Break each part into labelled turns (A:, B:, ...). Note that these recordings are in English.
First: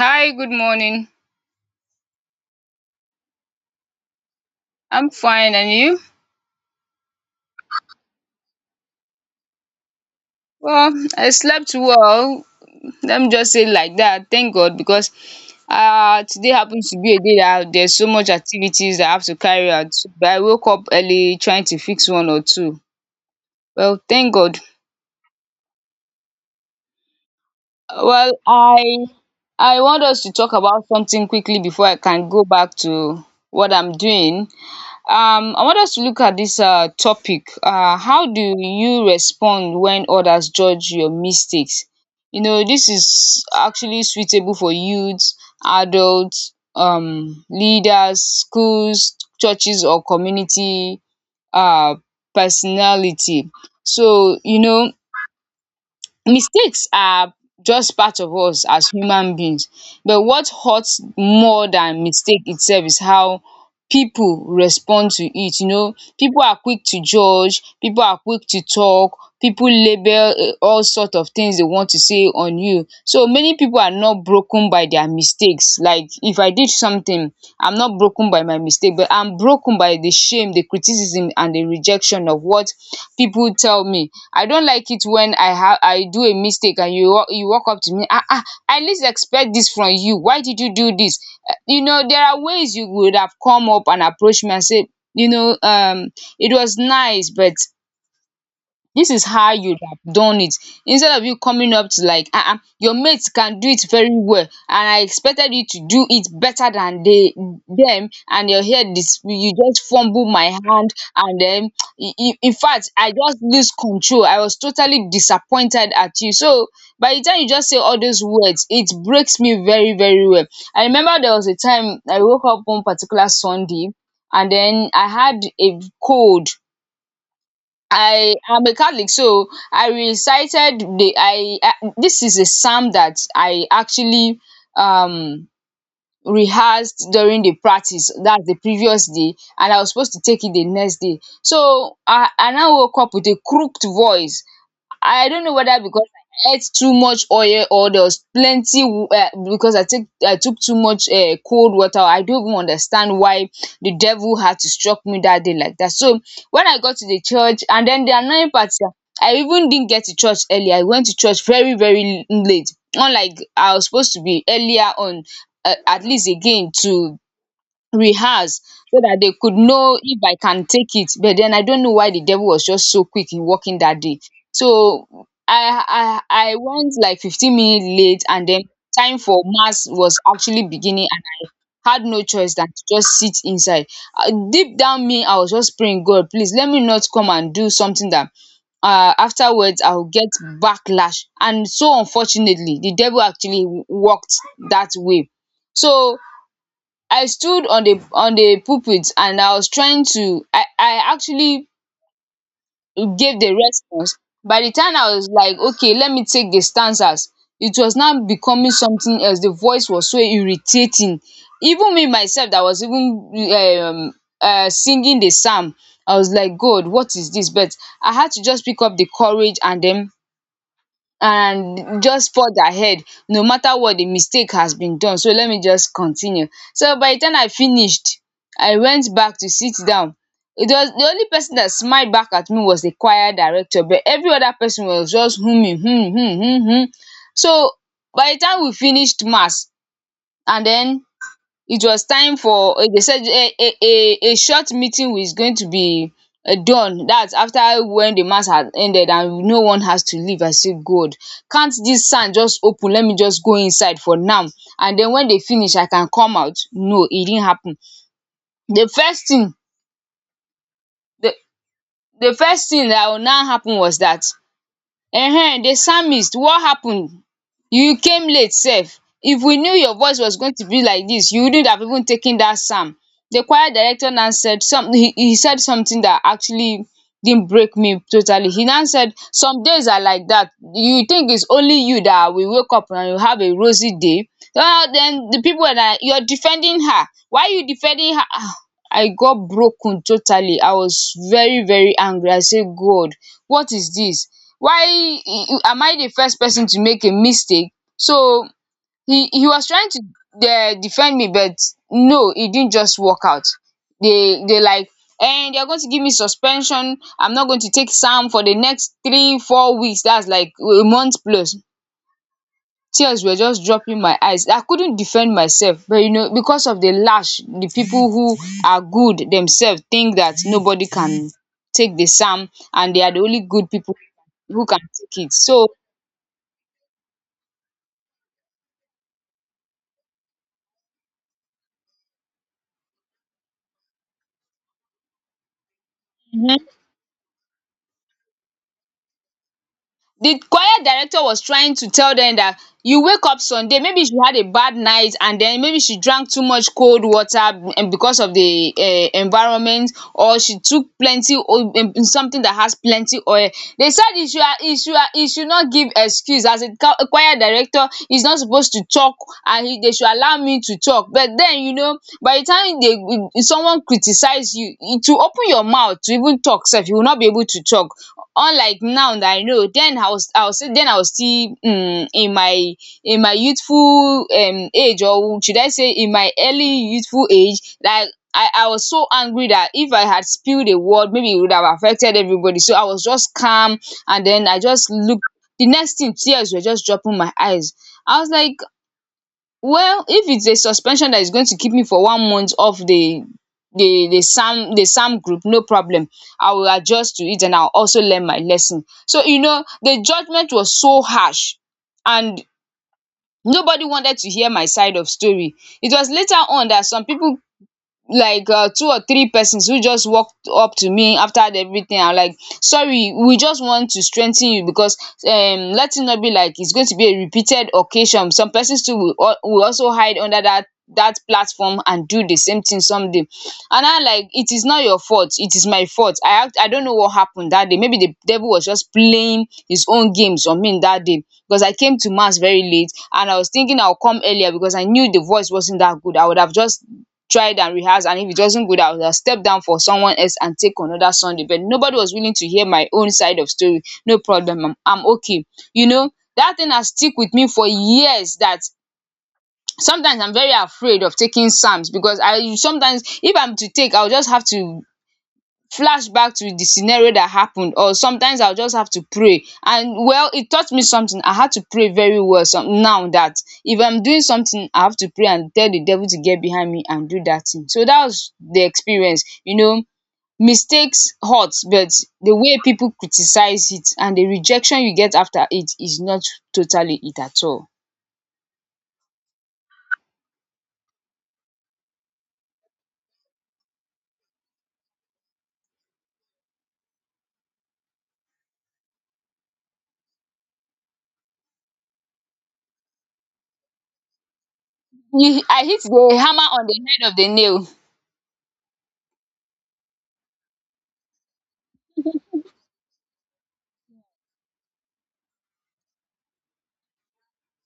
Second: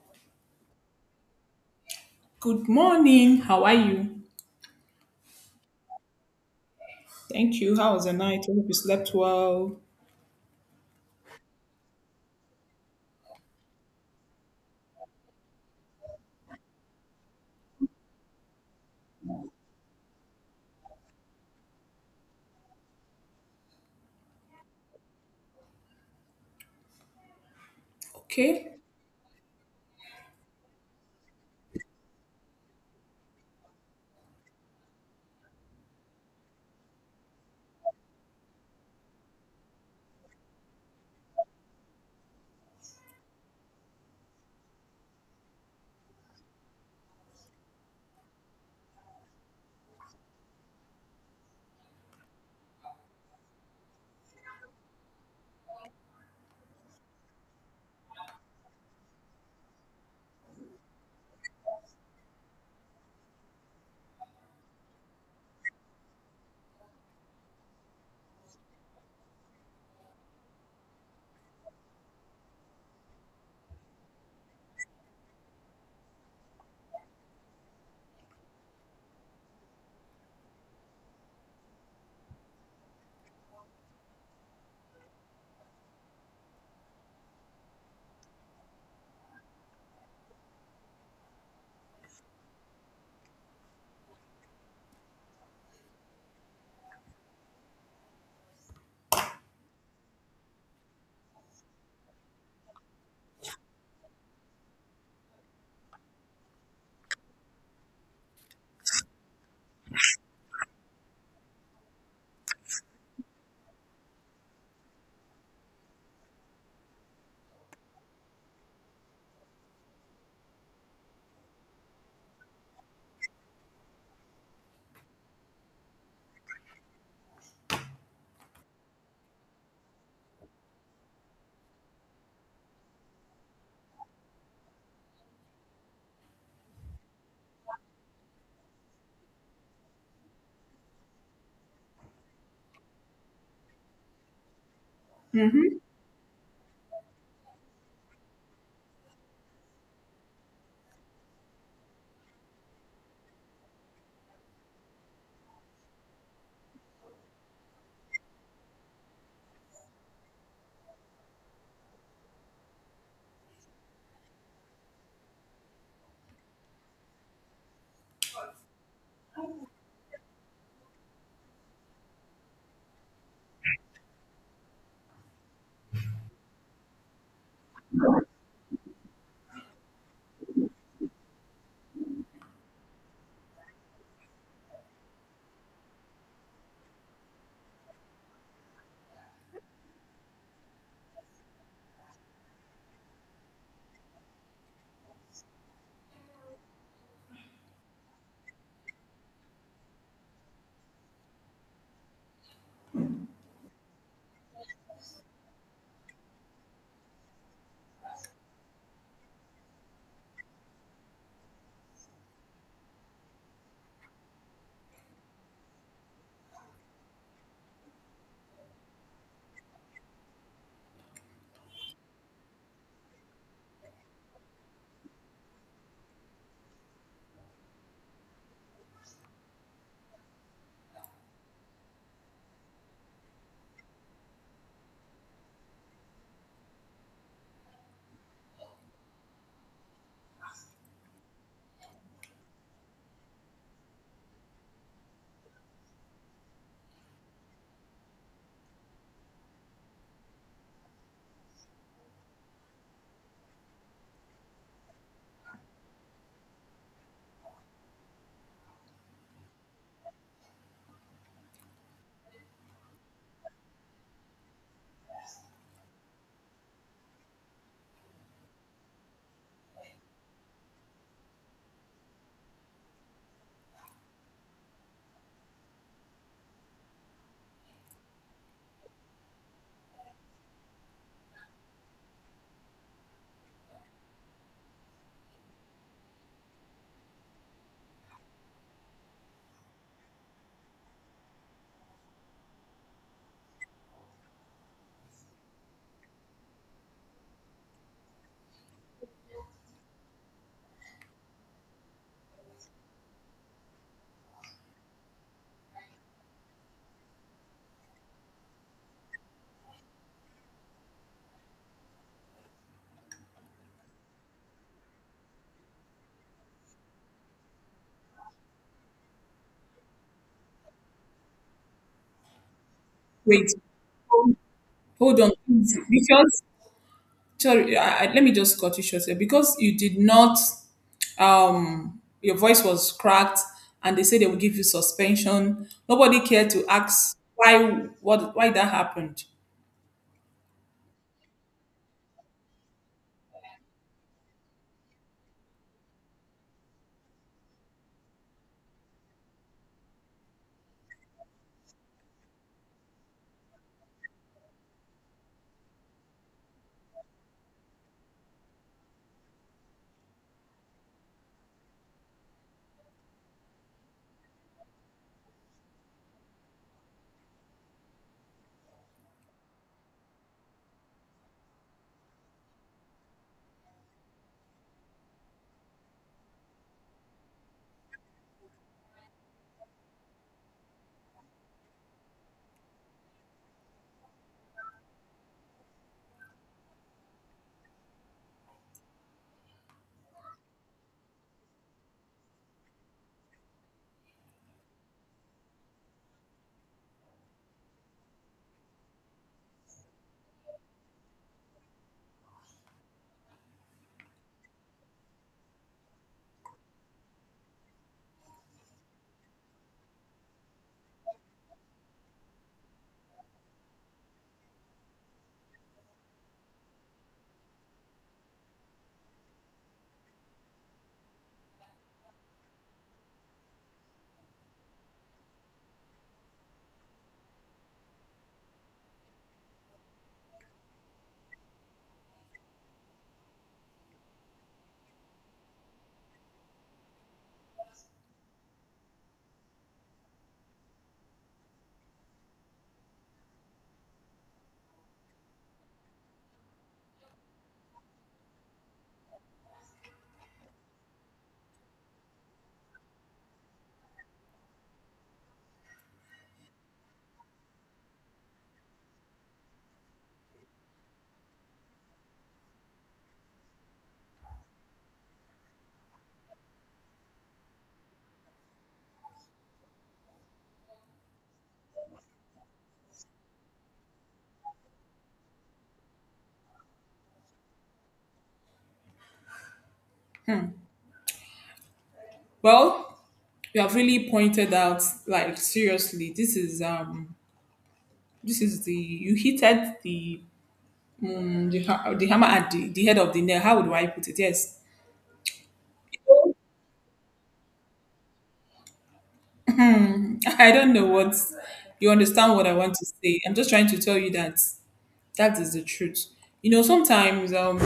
A: Hi, good morning.
B: Good morning. How are you?
A: I'm fine, and you?
B: Thank you. How was the night? Hope you slept well.
A: Well, I slept well. Let me just say it like that. Thank God because today happens to be a day that there's so much activities that I have to carry out. But I woke up early trying to fix one or two. Well, thank God. Well,
B: Okay.
A: I I want us to talk about something quickly before I can go back to what I'm doing. I want us to look at this topic. How do you respond when others judge your mistakes? You know, this is actually suitable for youths, adults, leaders, schools, churches or community, um personality. So you know, mistakes are just part of us as human beings, but what hurts more than mistake itself is how people respond to it, you know. People are quick to judge, people are quick to talk, people label, all sort of things they want to say on you. So many people are not broken by their mistakes. Like if I did something, I'm not broken by my mistake, but I'm broken by the shame, the criticism and the rejection of what people tell me. I don't like it when I do a mistake and you walk up to me, ah, ah, I least expect this from you, why did you do this? You know, there are ways you would have come up and approached me and said, you know, it was nice, but this is how you would have done it. Instead of you coming up to like, ah, ah, your mate can do it very well and I expected you to do it better than they them and your head is you just fumble my hand, and then in fact I just lose control, I was totally disappointed at you. So by the time you just say all those words, it breaks me very, very well. I remember there was a time I woke up one particular Sunday, and then I had a cold. I am a Catholic, so I recited the I this is a psalm that I actually um rehearsed during the practice, that's the previous day, and I was supposed to take it the next day. So I now woke up with a crooked voice. I don't know
B: Mm-hmm.
A: whether because I ate too much oil or there was plenty because I took too much cold water. I don't even understand why the devil had to struck me that day like that. So when I got to the church, and then the annoying part is that I even didn't get to church early. I went to church very, very late. Unlike I was supposed to be earlier on, at least again to rehearse so that they could know if I can take it. But then I don't know why the devil was just so quick in working that day. So I went like 15 minutes late, and then time for mass was actually beginning and I had no choice than to just sit inside. Deep down me, I was just praying, God, please let me not come and do something that afterwards I'll get backlash. And so unfortunately, the devil actually worked that way. So I stood on the pulpit and I was trying to, I actually gave the response. By the time I was like, okay, let me take the stanzas, it was now becoming something else, the voice was so irritating. Even me myself that was even singing the psalm, I was like, God, what is this? But I had to just pick up the courage and then and just forge ahead. No matter what, the mistake has been done. So let me just continue. So by the time I finished, I went back to sit down. It was the only person that smiled back at me was the choir director, but every other person was just humming, hmm, hmm, hmm, hmm. So by the time we finished mass and then it was time for, they said a short meeting was going to be done, that's after when the mass had ended and no one has to leave. I said, God, can't this sand just open, let me just go inside for now, and then when they finish I can come out. No, it didn't happen. The first thing, the the first thing that will now happen was that, the psalmist, what happened, you came late sef, if we knew your voice was going to be like this, you wouldn't have even taken that psalm. The choir director now said some, he said something that actually didn't break me totally. He now said, some days are like that, you think it's only you that will wake up and you have a rosy day. Well, then the people were like, you're defending her, why are you defending her? Ah, I got broken totally. I was very, very angry. I said, God, what is this? Why am I the first person to make a mistake? So he was trying to defend me, but no, it didn't just work out. They like and they're going to give me suspension. I'm not going to take SAM for the next 3 or 4 weeks, that's like a month plus. Tears were just dropping my eyes, I couldn't defend myself. But you know, because of the lash, the people who are good themselves think that nobody can take the psalm and they are the only
B: Wait.
A: good people
B: Hold
A: who can
B: hold
A: take
B: on,
A: it. So
B: please. Because sorry, let me just cut you short here. Because you did not, your voice was cracked, and they said they would give you suspension. Nobody cared to
A: mhm.
B: ask why. What? Why that happened?
A: The choir director was trying to tell them that you wake up Sunday, maybe she had a bad night, and then maybe she drank too much cold water and because of the environment, or she took plenty oil, something that has plenty oil. They said he should he should not give excuse, as a choir director he's not supposed to talk, and they should allow me to talk. But then you know, by the time they, someone criticize you to open your mouth to even talk sef, you will not be able to talk. Unlike now that I know, then I was then I was still in my youthful age, or should I say in my early youthful age, like I was so angry that if I had spilled a word maybe it would have affected everybody, so I was just calm, and then I just looked, the next thing tears were just dropping my eyes. I was like, well, if it's a suspension that is going to keep me for 1 month off the the SAM, the SAM group, no problem. I will adjust to it and I'll also learn my lesson. So you know, the judgment was so harsh, and nobody wanted to hear my side of story. It was later on that some people like, two or three persons, who just walked up to me after everything. I'm like, sorry, we just want to strengthen you, because let it not be like it's going to be a repeated occasion, some persons too will, will also hide under that that platform and do the same thing someday, and I like, it is not your fault, it is my fault. I act, I don't know what happened that day, maybe the devil was just playing his own games on me that day, because I came to mass very late, and I was thinking I'll come earlier, because I knew the voice wasn't that good, I would have just tried and rehearsed, and if it wasn't good I would have stepped down for someone else and take another Sunday. But nobody was willing to hear my own side of story. No problem, I'm okay. You know, that thing has stick with me for years, that sometimes I'm very afraid of taking psalms, because I sometimes, if I'm to take, I'll just have to flash back to the scenario that happened, or sometimes I'll just have to pray. And well, it taught me something. I had to pray very well some, now that if I'm doing something, I have to pray and tell the devil to get behind me and do that thing. So that was the experience. You know, mistakes hurt, but the way people criticize it and the rejection you get after it is not totally it at all.
B: Well, you have really pointed out, like seriously, this is the you heated the hammer at the head of the nail. How do I put it? Yes.
A: You- I hit the hammer on the head of the nail.
B: I don't know what you understand what I want to say. I'm just trying to tell you that that is the truth. You know, sometimes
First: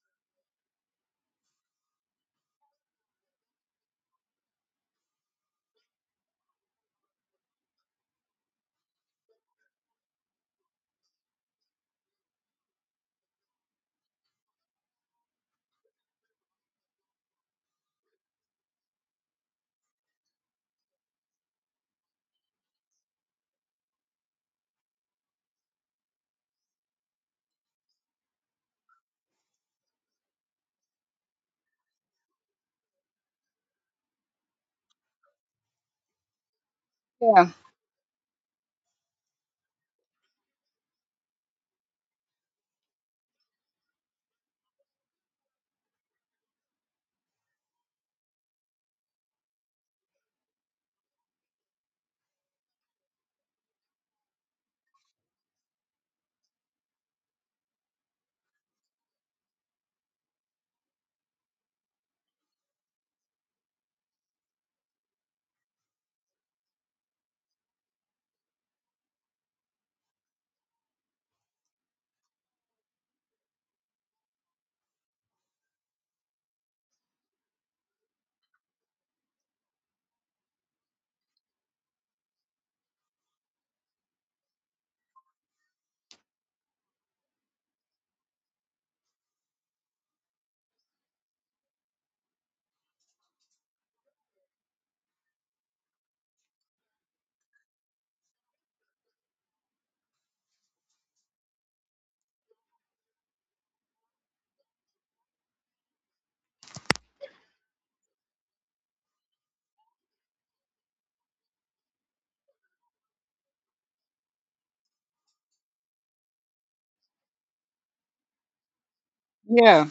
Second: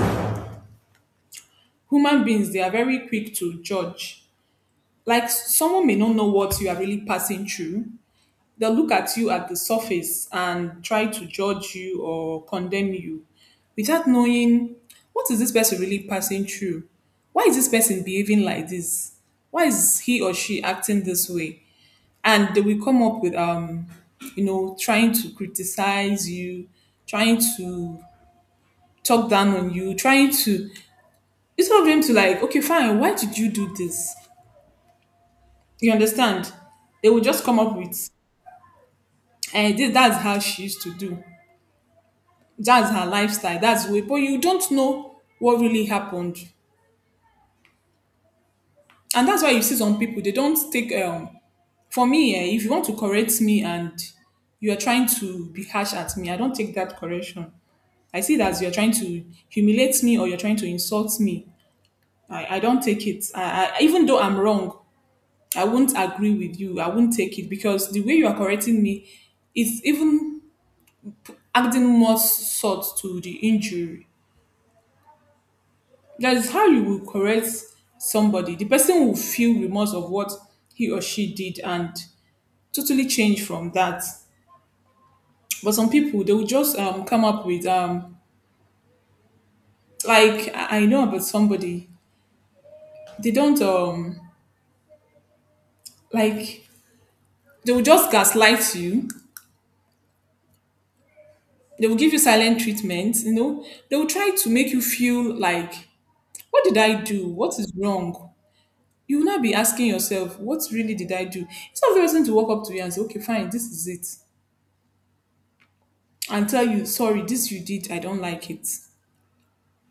B: human beings they are very quick to judge. Like someone may not know what you are really passing through. They'll look at you at the surface and try to judge you or condemn you without knowing what is this person really passing through? Why is this person behaving like this? Why is he or she acting this way? And they will come up with you know, trying to criticize you, trying to talk down on you, trying to, instead of them to like, okay, fine, why did you do this? You understand? They will just
A: Yeah.
B: come up with, and this, that's how she used to do, that's her lifestyle. That's the way. But you don't know what really happened, and that's why you see some people they don't take. For me, eh, if you want to correct me and you are trying to be harsh at me, I don't take that correction. I see that you're trying to humiliate me or you're trying to insult me. I don't take it. Even though I'm wrong, I won't agree with you. I won't take it because the way you are correcting me is even adding more salt to the injury. That is how you will correct somebody. The person will feel remorse of what he or she did and totally change from that. But some people they will just come up with like I know about somebody. They don't like they will just gaslight you. They will give you silent treatment. You know they will try to make you feel like, what did I do? What is wrong? You will not be asking yourself, what really did I do? It's not the person to walk up to you and say, okay fine, this is it, and tell you, sorry, this you did, I don't like it.
A: Yeah.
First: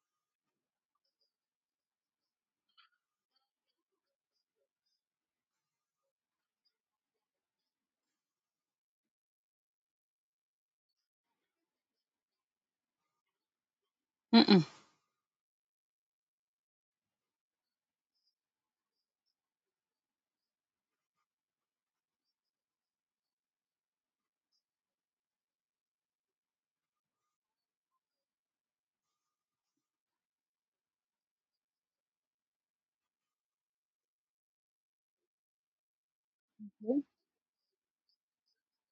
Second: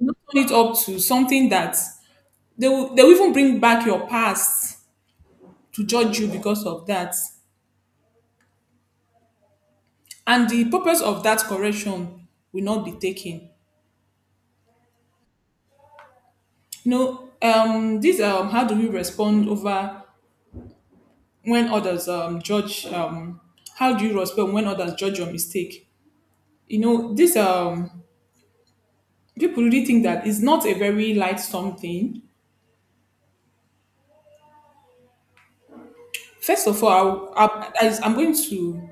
B: Not turn it up to something that they will even bring back your past to judge you because of that. And the purpose of that correction will not be taken.
A: Mm-mm.
B: You know, this how do you respond over when others judge how do you respond when others judge your mistake? You know, this people really think that it's not a very light something. First of all, I'm going to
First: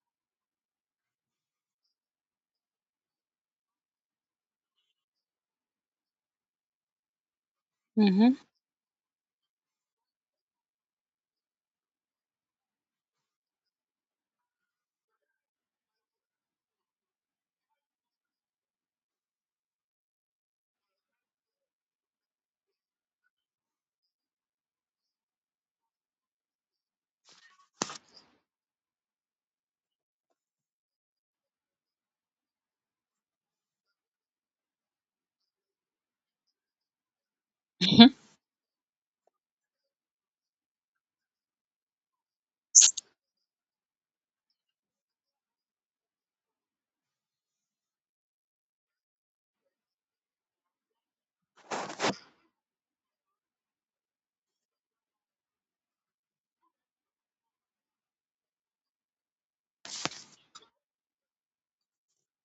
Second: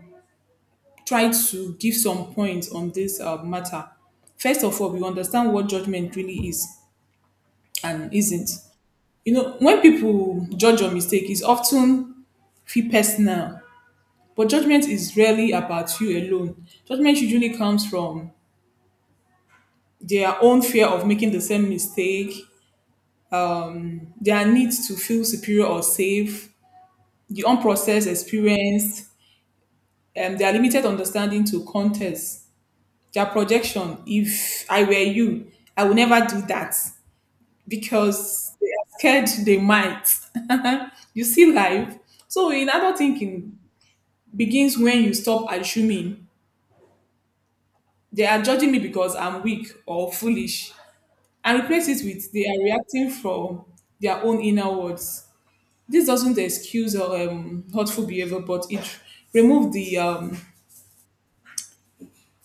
B: try to give some points on this matter. First of all, we understand what judgment really is and
A: Mm-hmm.
B: isn't. You know, when people judge a mistake, it's often feel personal, but judgment is rarely about you alone. Judgment usually comes from their own fear of making the same mistake, their need to feel superior or safe, the unprocessed experience, and their limited understanding to context, their projection. If I were you, I would never do that because they are scared they might. You see life. So, in adult thinking begins when you stop assuming they are judging me because I'm weak or foolish and replace it with they are reacting from their own inner words. This doesn't excuse or hurtful behavior, but it removes the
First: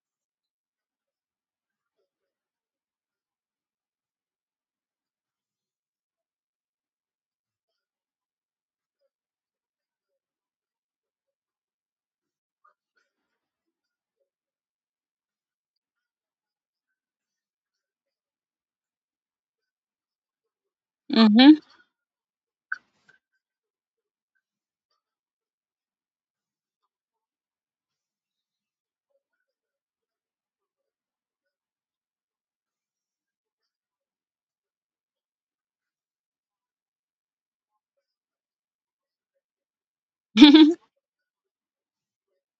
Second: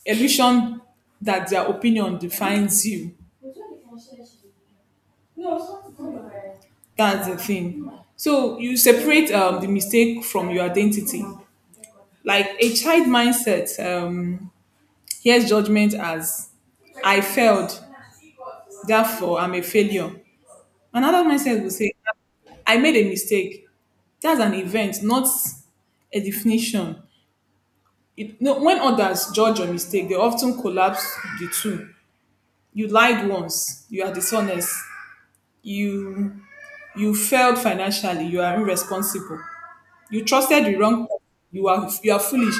B: illusion that their opinion defines you. That's the thing. So you separate the mistake from your identity. Like a child mindset hears judgment as I failed, therefore I'm a failure. Another
A: Mm-hmm.
B: mindset will say, I made a mistake. That's an event, not a definition. It, no, when others judge your mistake, they often collapse the two. You lied once, you are dishonest. You you failed financially, you are irresponsible. You trusted the wrong person, you are foolish.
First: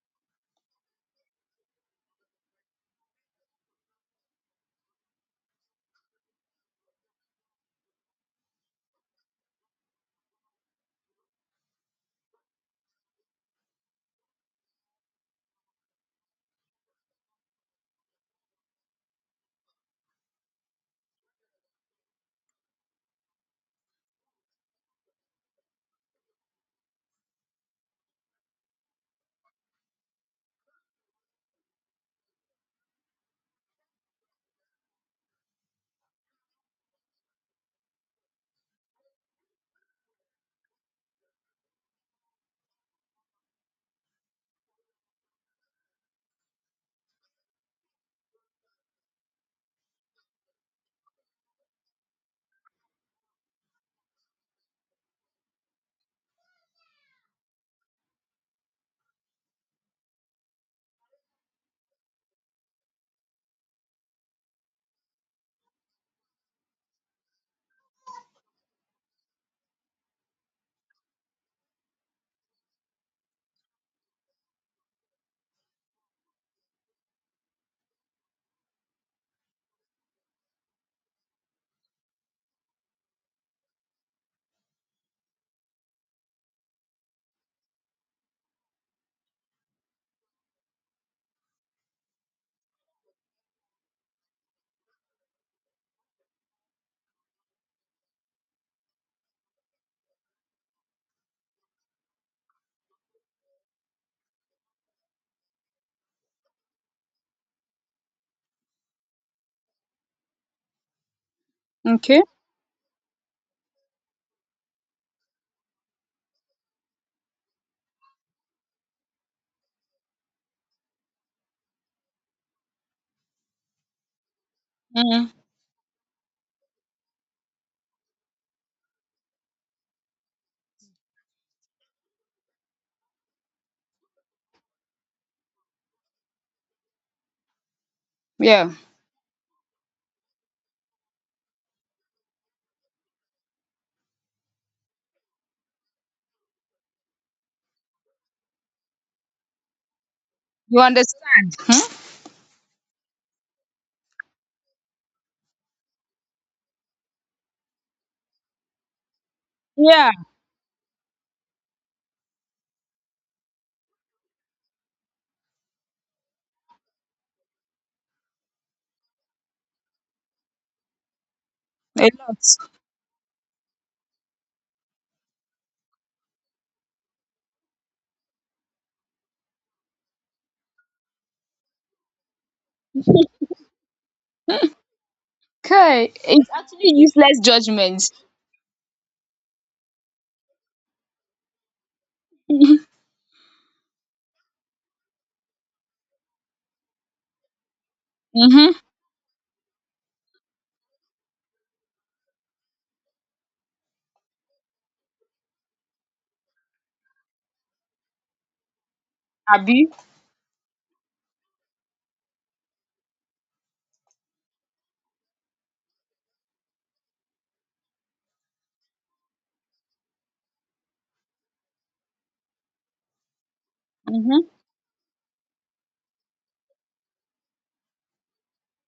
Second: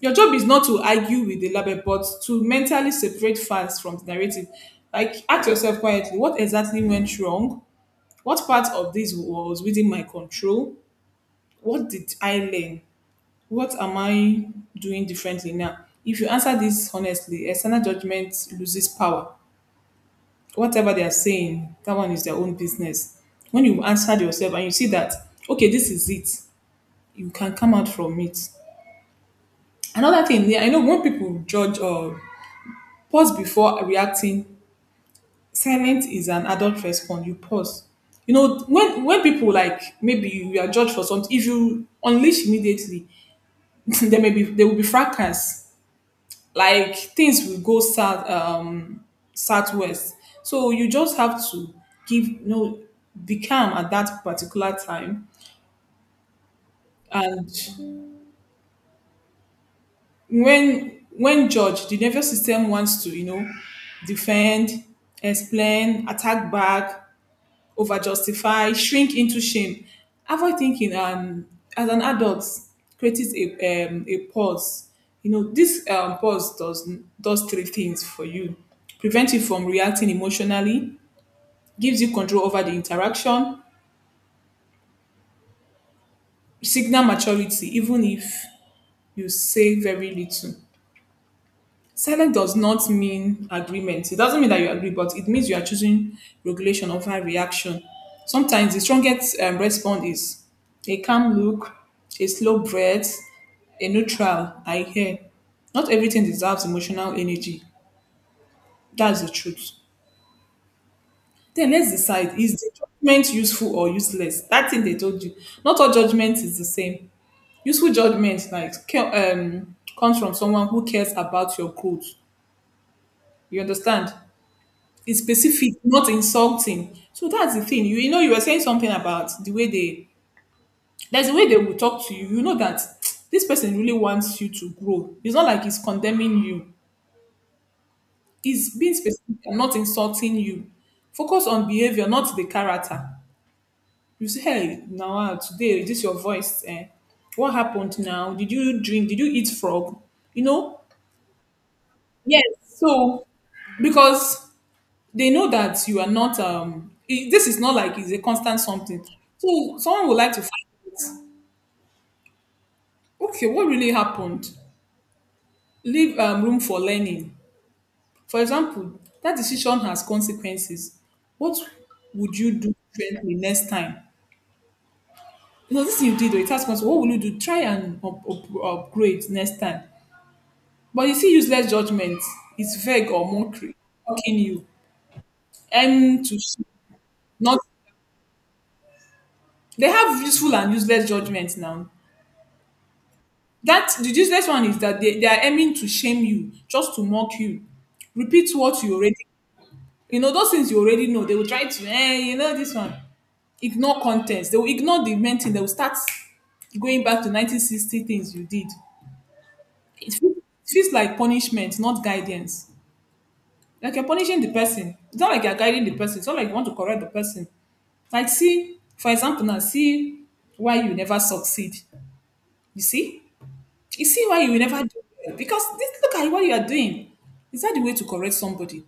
B: Your job is not to argue with the label, but to mentally separate facts from the narrative. Like, ask yourself quietly, what exactly went wrong? What part of this was within my control? What did I learn? What am I doing differently now? If you answer this honestly, external judgment loses power. Whatever they are saying, that one is their own business. When you answer yourself and you see that, okay, this is it, you can come out from it. Another thing, yeah, I know when people judge, or pause before reacting, silence is an adult response. You pause. You know, when people like, maybe you are judged for something, if you unleash immediately there will be fracas, like things will go south, southwest. So you just have to give, you know, be calm at that particular time. And when judged, the nervous system wants to, you know, defend, explain, attack back, over justify, shrink into shame. Avoid thinking, and as an adult, creates a pause. You know, this pause does three things for you. Prevent you from reacting emotionally, gives you control over the interaction, signal maturity, even if you say very little. Silence does not mean agreement. It doesn't mean that you agree, but it means you are choosing regulation over reaction. Sometimes the strongest response is a calm look, a slow breath, a neutral, I hear. Not everything deserves emotional energy. That's the truth. Then let's
A: Okay.
B: decide, is the judgment useful or useless? That thing they told you. Not all judgment is the same. Useful judgment like comes from someone who cares about your growth. You understand? It's
A: Mm,
B: specific, not insulting. So that's the thing. You know, you were saying something about the way they, there's a way they will talk to you. You know that this person really wants you to grow. It's not like he's condemning you.
A: yeah.
B: He's being specific and not insulting you. Focus on behavior, not the character. You say, hey, now ah, today is this your voice? Eh? What happened now? Did you drink? Did you eat frog? You know?
A: You understand? Hmm?
B: Yes. So, because they know that you are not this is not like it's a constant something, so someone
A: Yeah,
B: would like to find out, okay, what really happened. Leave room for learning. For example, that decision has consequences. What
A: a
B: would you
A: lot.
B: do differently next time? You know this thing you did, oh, it has consequences. What will you do? Try and upgrade next time. But you see, useless judgment, it's vague or mockery, mocking you,
A: Okay,
B: and to
A: it's actually useless
B: not,
A: judgment.
B: they have useful and useless judgments now. That the useless one is that they are aiming to shame you, just to mock you. Repeat
A: Mm-hmm.
B: what you already, you know, those things you already know. They will try to, eh, you know, this one. Ignore contents. They will ignore the main thing. They will start going back to 1960 things you did.
A: Abby.
B: It feels like punishment, not guidance. Like you're punishing the person. It's not like you're guiding the person. It's not like you want to correct the person. Like, see, for example, now, see why you never succeed. You see? You see why
A: Mm-hmm.
B: you will never do well. Because this, look at what you are doing. Is that the way to correct somebody?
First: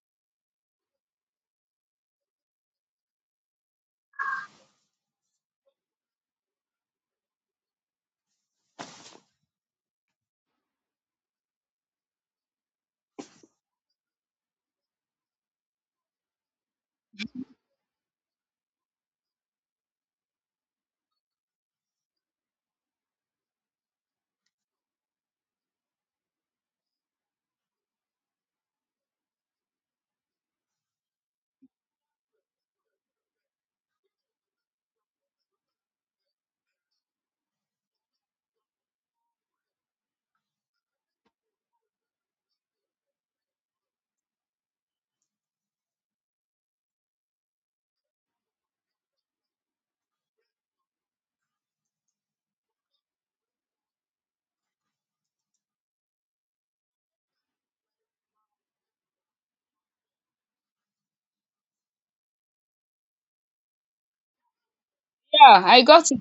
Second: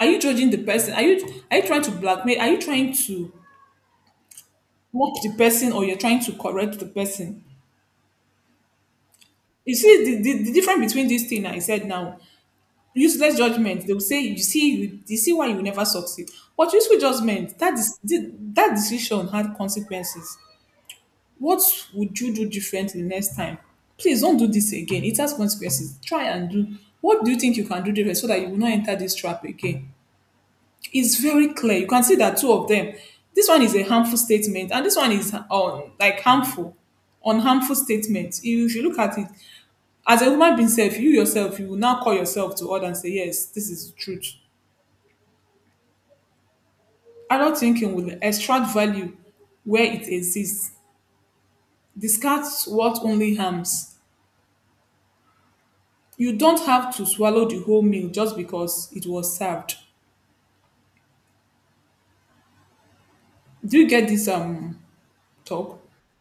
B: Are you judging the person? Are you trying to blackmail? Are you trying to mock the person, or you're trying to correct the person? You see the, difference between this thing I said now, useless judgment. They will say, you see, you see why you never succeed. But useful judgment, that is that decision had consequences. What would you do differently next time? Please don't do this again. It has consequences. Try and do. What do you think you can do different so that you will not enter this trap again? It's very clear. You can see that two of them. This one is a harmful statement, and this one is like harmful, unharmful statement. You should look at it as a human being self, you yourself, you will now call yourself to order and say, yes, this is the truth. Adult thinking will extract value where it exists, discard what only harms. You don't have to swallow the whole meal just because it was served. Do you get this
A: Yeah,
B: talk?
A: I got it.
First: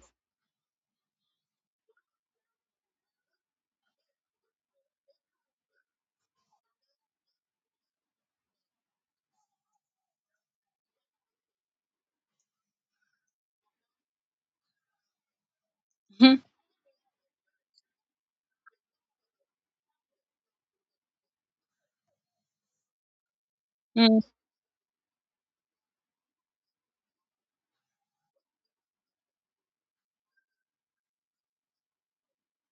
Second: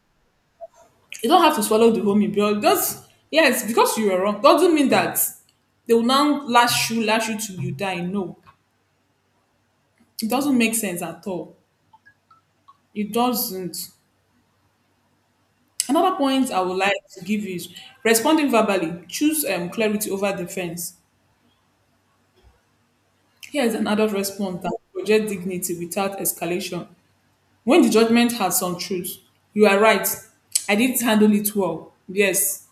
B: You don't have to swallow the whole meal, but just yes, because you were wrong doesn't mean that they will now lash you till you die. No, it doesn't make sense at all. It doesn't. Another
A: Mm-hmm.
B: point I would like to give you is responding verbally. Choose clarity over defense. Here is an adult
A: Mm,
B: response that projects dignity without escalation. When the judgment had some truth, you are right. I didn't handle it well. Yes.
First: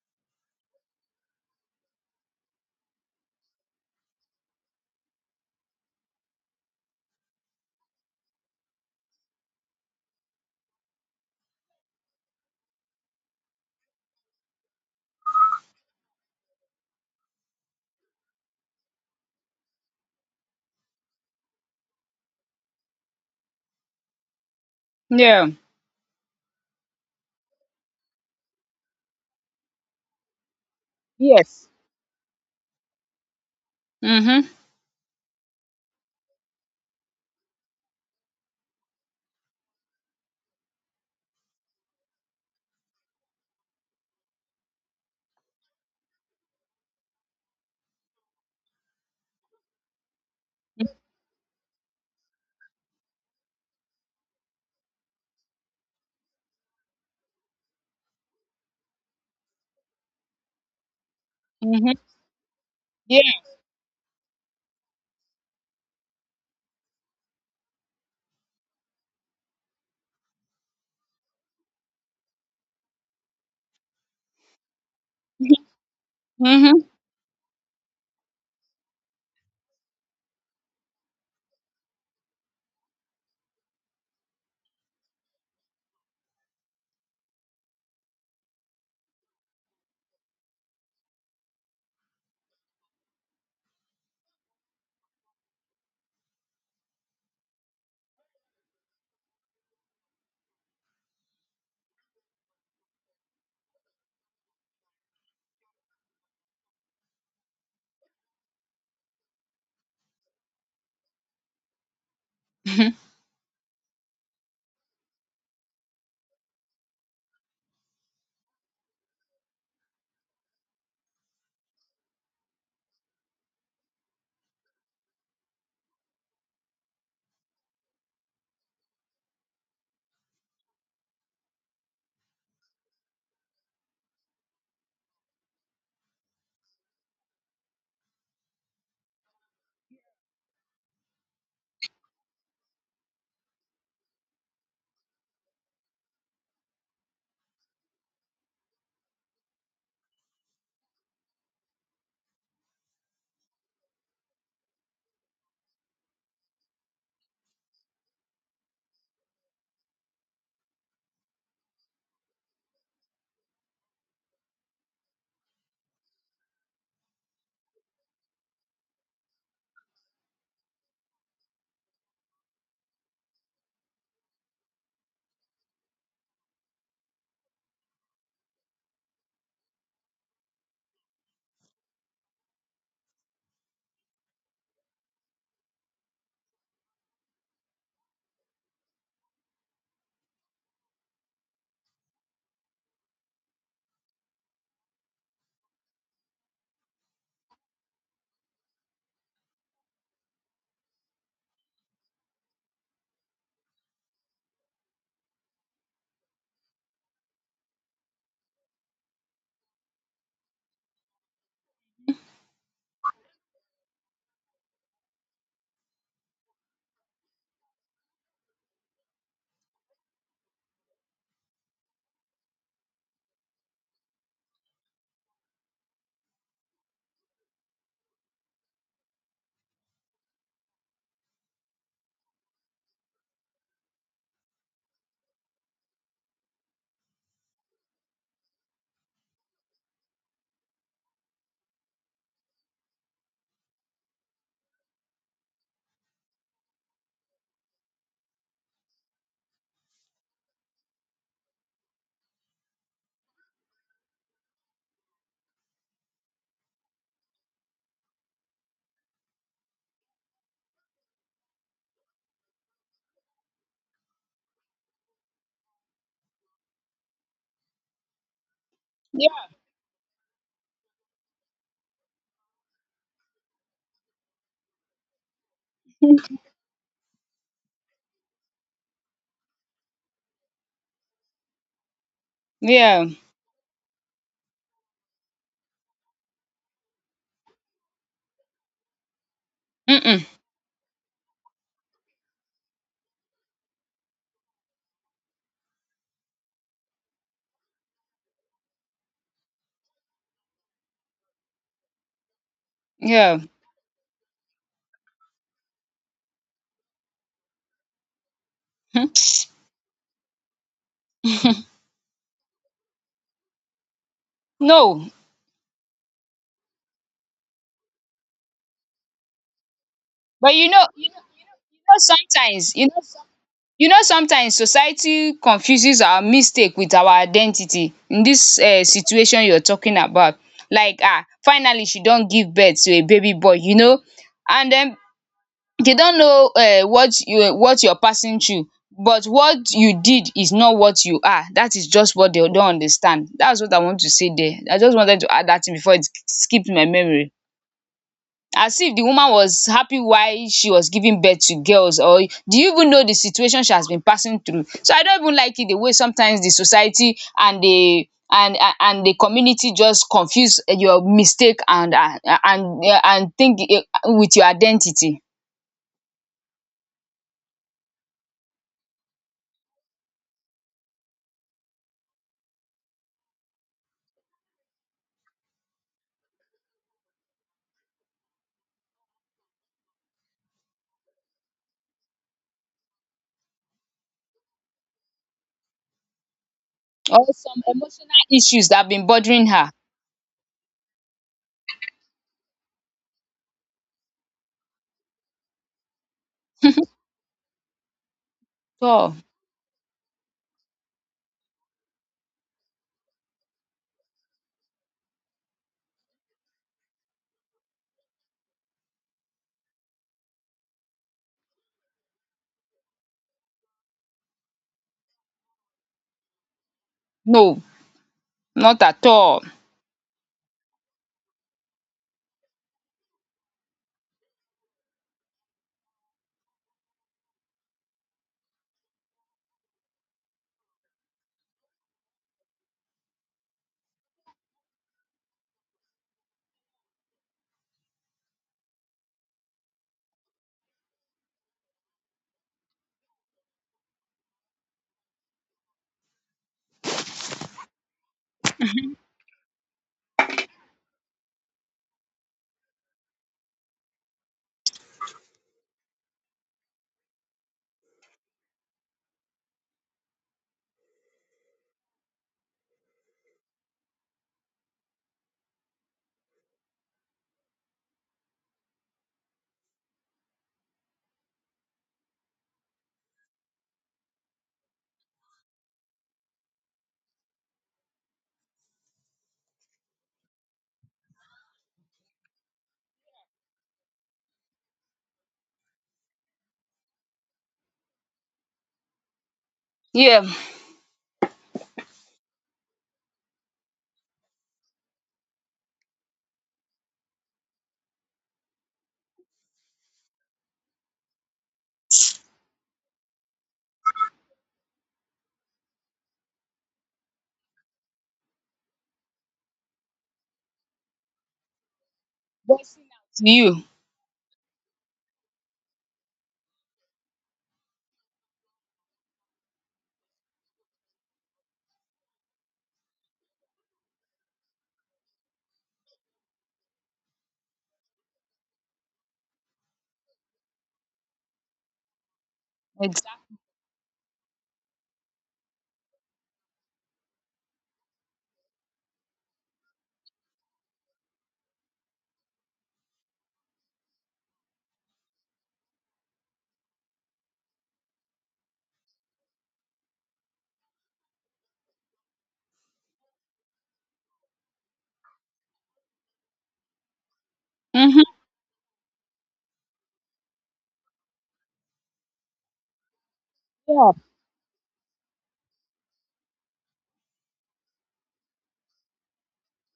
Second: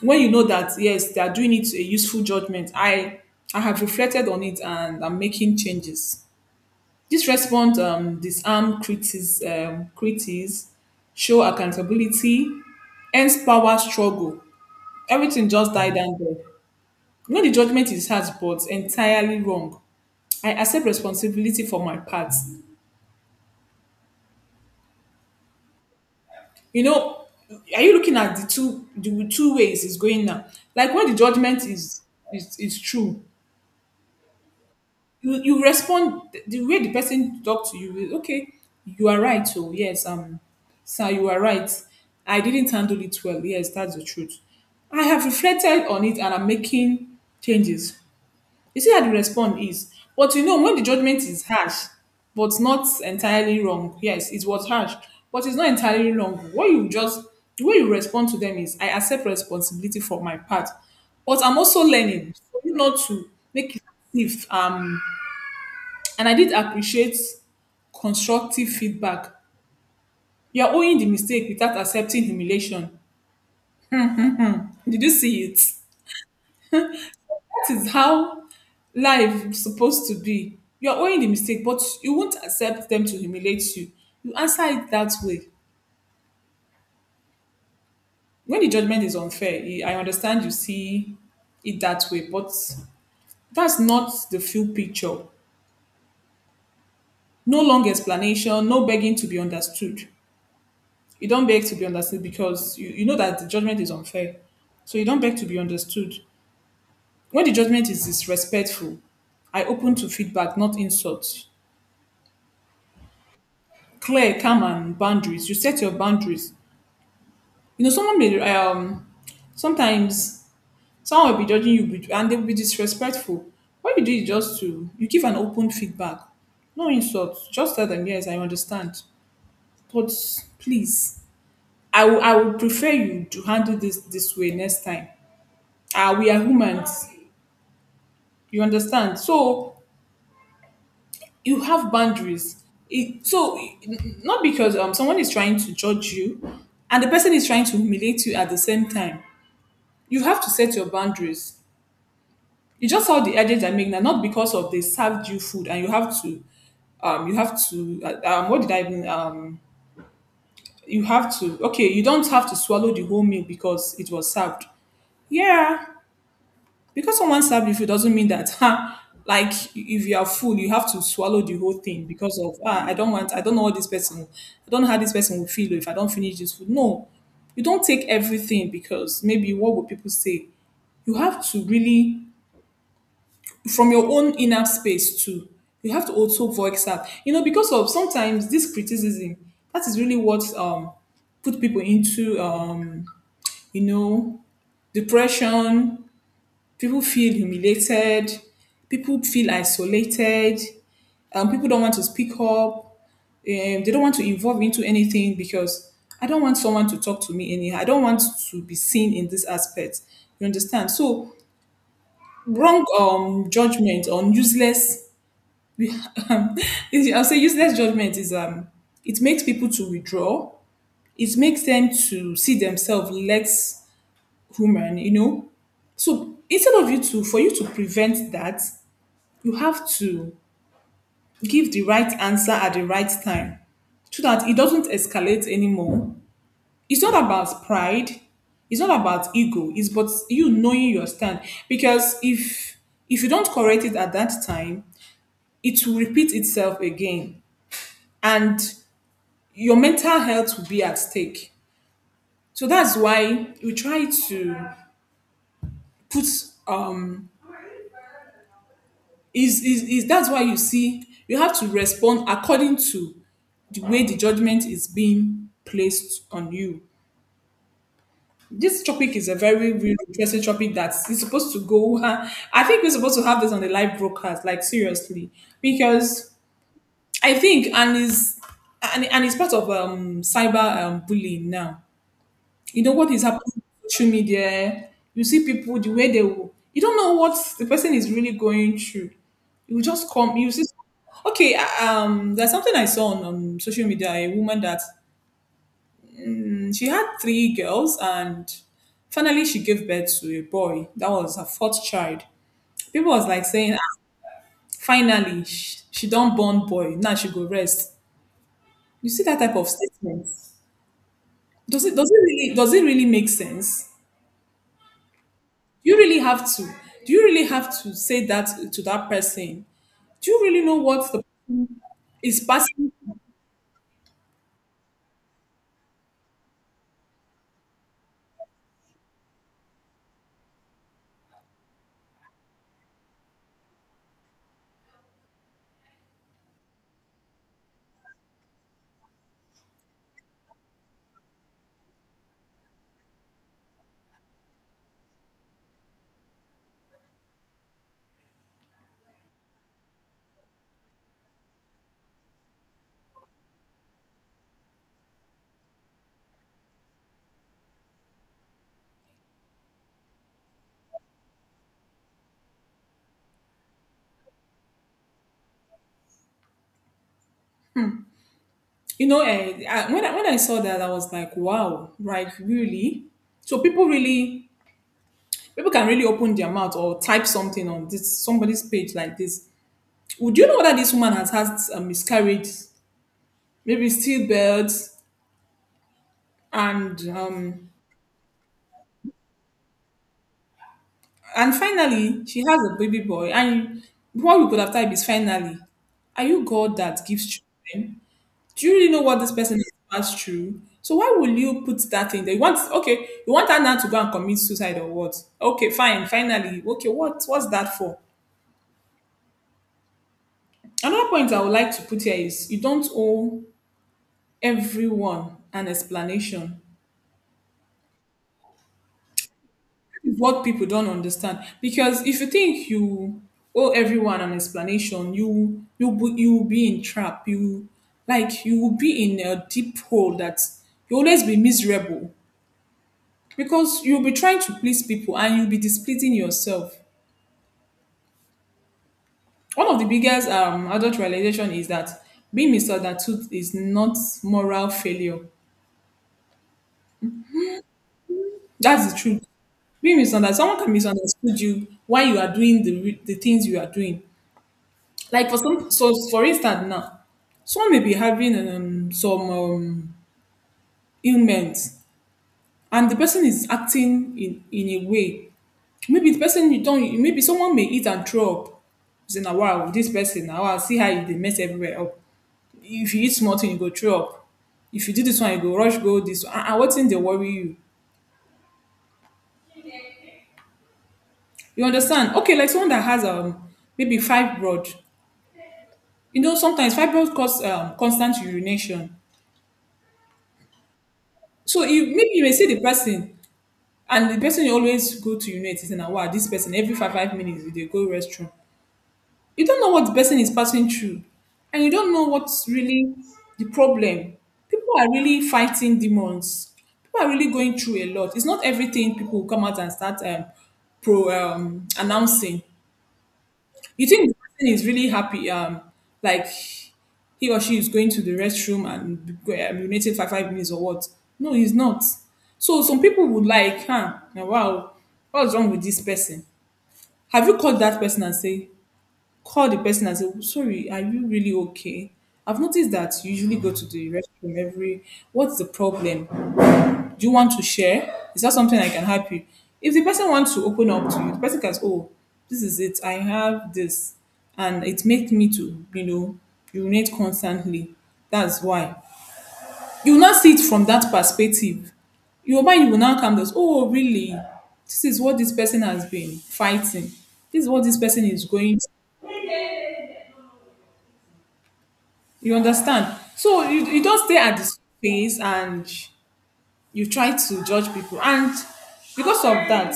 B: When you know that, yes, they are doing it a useful judgment, I have reflected on it and I'm making changes. This response disarm critics, show accountability, ends power struggle. Everything just died down there. When the judgment is harsh but entirely wrong, I accept responsibility for my part.
A: yeah.
B: You know, are you looking at the two ways it's going now, like when the judgment
A: Yes.
B: is is true?
A: Mm-hmm.
B: You respond the way the person talk to you is okay. You are right, so yes, sir, you are right. I didn't handle it well, yes, that's the truth. I have reflected on it and I'm making changes. You see how the response is. But you know, when the judgment is harsh, but not entirely wrong, yes, it was harsh, but it's not entirely wrong. What you just, the way you respond to them is, I accept responsibility for my part, but I'm also
A: Mm-hmm.
B: learning for you not
A: Yeah.
B: to make it if and I did appreciate constructive feedback. You're owning the mistake without accepting humiliation. Did you see it?
A: Mm-hmm. Mm-hmm.
B: That is how life is supposed to be. You're owning the mistake, but you won't accept them to humiliate you. You answer it that way. When the judgment is unfair, eh, I understand you see it that way, but that's not the full picture. No long explanation, no begging to be understood. You don't beg to be understood because you know that the judgment is unfair. So you don't beg to be understood. When the judgment is disrespectful, I open to feedback, not insults. Clear, calm, and boundaries. You set your boundaries. You know, someone may sometimes, someone will be judging you and they will be disrespectful. What you do is just to you give an open feedback, no insults, just tell them, yes, I understand, but please, I would prefer you to handle this way next time. Ah, we are humans, you understand? So you have boundaries it, not because someone is trying to judge you and the person is trying to humiliate you at the same time, you have to set your boundaries. It's just all the edges I make now, not because of they served you food and you have to, what did I even, you have to, okay, you don't have to swallow the whole meal because it was served. Yeah, because someone served you food doesn't mean that, huh? Like if you are full, you have to swallow the whole thing because of ah, I don't want, I don't know what this person, I don't know how this person will feel if I don't finish this food. No, you don't take everything because maybe what will people say? You have to really from your own inner space too. You have to also voice out. You know, because of sometimes this criticism, that is really what put people into you know, depression. People feel humiliated, people feel isolated, people don't want to speak up, they don't want to involve into anything because I don't want someone to talk to me anyhow. I don't want to be seen in this aspect. You understand? So wrong judgment on useless um, I'll say useless judgment is it makes people to withdraw. It makes them to see themselves less human, you know. So instead of for you to prevent that, you have to give the right answer at the right time, so that it doesn't escalate anymore. It's not about pride. It's not about ego. It's but you knowing your stand. Because if you don't correct it at that time, it will repeat itself again. And your mental health will be at stake. So that's why we try to put um is that's why you see you have to respond according to the way the judgment is being placed on you. This topic is a
A: Yeah.
B: very real interesting topic that is supposed to go. I think we're supposed to have this on the live broadcast, like seriously, because I think and is and it's part of cyber bullying now. You know
A: Yeah.
B: what is happening on social media, eh? You see people the way they will. You don't know what the person is really going through. You will just
A: Mm-mm.
B: come. You see. Okay, there's something I saw on social media. A woman that she had three girls and finally she gave birth to a boy. That was her fourth child. People was
A: Yeah.
B: like saying, "Ah, finally she don't born boy. Now she go rest.
A: Hmm.
B: You see that type of statement. Does it really make sense?
A: No.
B: Do you really have to? Do you really have to say that to that person? Do you
A: But
B: really know what the is
A: sometimes,
B: passing?
A: sometimes society confuses our mistake with our identity in dis situation you're talking about, like finally she don give birth to a baby boy, and den they don't know what you're passing through. But what you did is not what you are. That is just what they don't understand. That's what I want to say there. I just wanted to add that thing before it skipped my memory. As if the woman was happy why she was giving birth to girls, or do you even know the situation she has been passing through? So I don't even like it, the way sometimes the society and the community just confuse your mistake and think, eh, with your identity,
B: You know, when I saw that, I was like, wow, right, really? So people can really open their mouth or type something on this somebody's page like this. Would you know whether this woman has had a miscarriage, maybe stillbirth, and
A: or some
B: um,
A: emotional issues that have been bothering her.
B: and finally she has a baby boy, and what you could have typed is finally. Are you God that gives children? Do you really know
A: So
B: what this person has passed through? So why will you put that in there? You want okay, you want her now to go and commit suicide or what? Okay, fine, finally. Okay, what what's that for? Another point I would like to put here is you don't owe everyone an explanation.
A: no, not at all.
B: That is what people don't understand. Because if you think you owe everyone an explanation, you will be in trap. You like you will be in a deep hole that you will always be miserable because you'll be trying to please people and you'll be displeasing yourself. One of the biggest adult realization is that being misunderstood is not moral failure. That's the truth. Being misunderstood, someone can misunderstood you why you are doing the things you are doing. Like for some, so for instance now, someone may be having some ailment and the person is acting in a way. Maybe the person you don't. Maybe someone may eat and throw up. You say na wow. This person na wow, see how e dey mess everywhere up. If you eat small thing you go throw up. If you do this one you go rush go this one. And what thing dey worry you? You understand? Okay, like someone that has maybe fibroid. You know sometimes fibroid cause constant urination.
A: Yeah.
B: So you may see the person and the person dey always go to urinate. Is in a wow. This person every 5 5 minutes they go restroom. You don't know what the person is passing through and you don't know what's really the problem. People are really fighting demons, people are really going through a lot. It's not everything people will come out and start pro announcing.
A: To you.
B: You think the person is really happy like he or she is going to the restroom and urinating for 5 minutes or what? No, he's not. So some people would like, huh, now wow, what's wrong with this person? Have you called that person and say, call the person and say, sorry, are you really okay? I've noticed that you
A: Exactly.
B: usually go to the restroom every. What's the problem? Do you want to share? Is that something I can help you? If the person wants to open up to you, the person can say, oh, this is it. I have this, and it makes me to you know urinate constantly. That's why you will not see it from that perspective. Your mind will now come down. Oh, really? This is what this person has been fighting. This is what this person
A: Mhm.
B: is going. You understand? So you
A: Yeah.
B: don't stay at the space and you try to judge people. And because of that,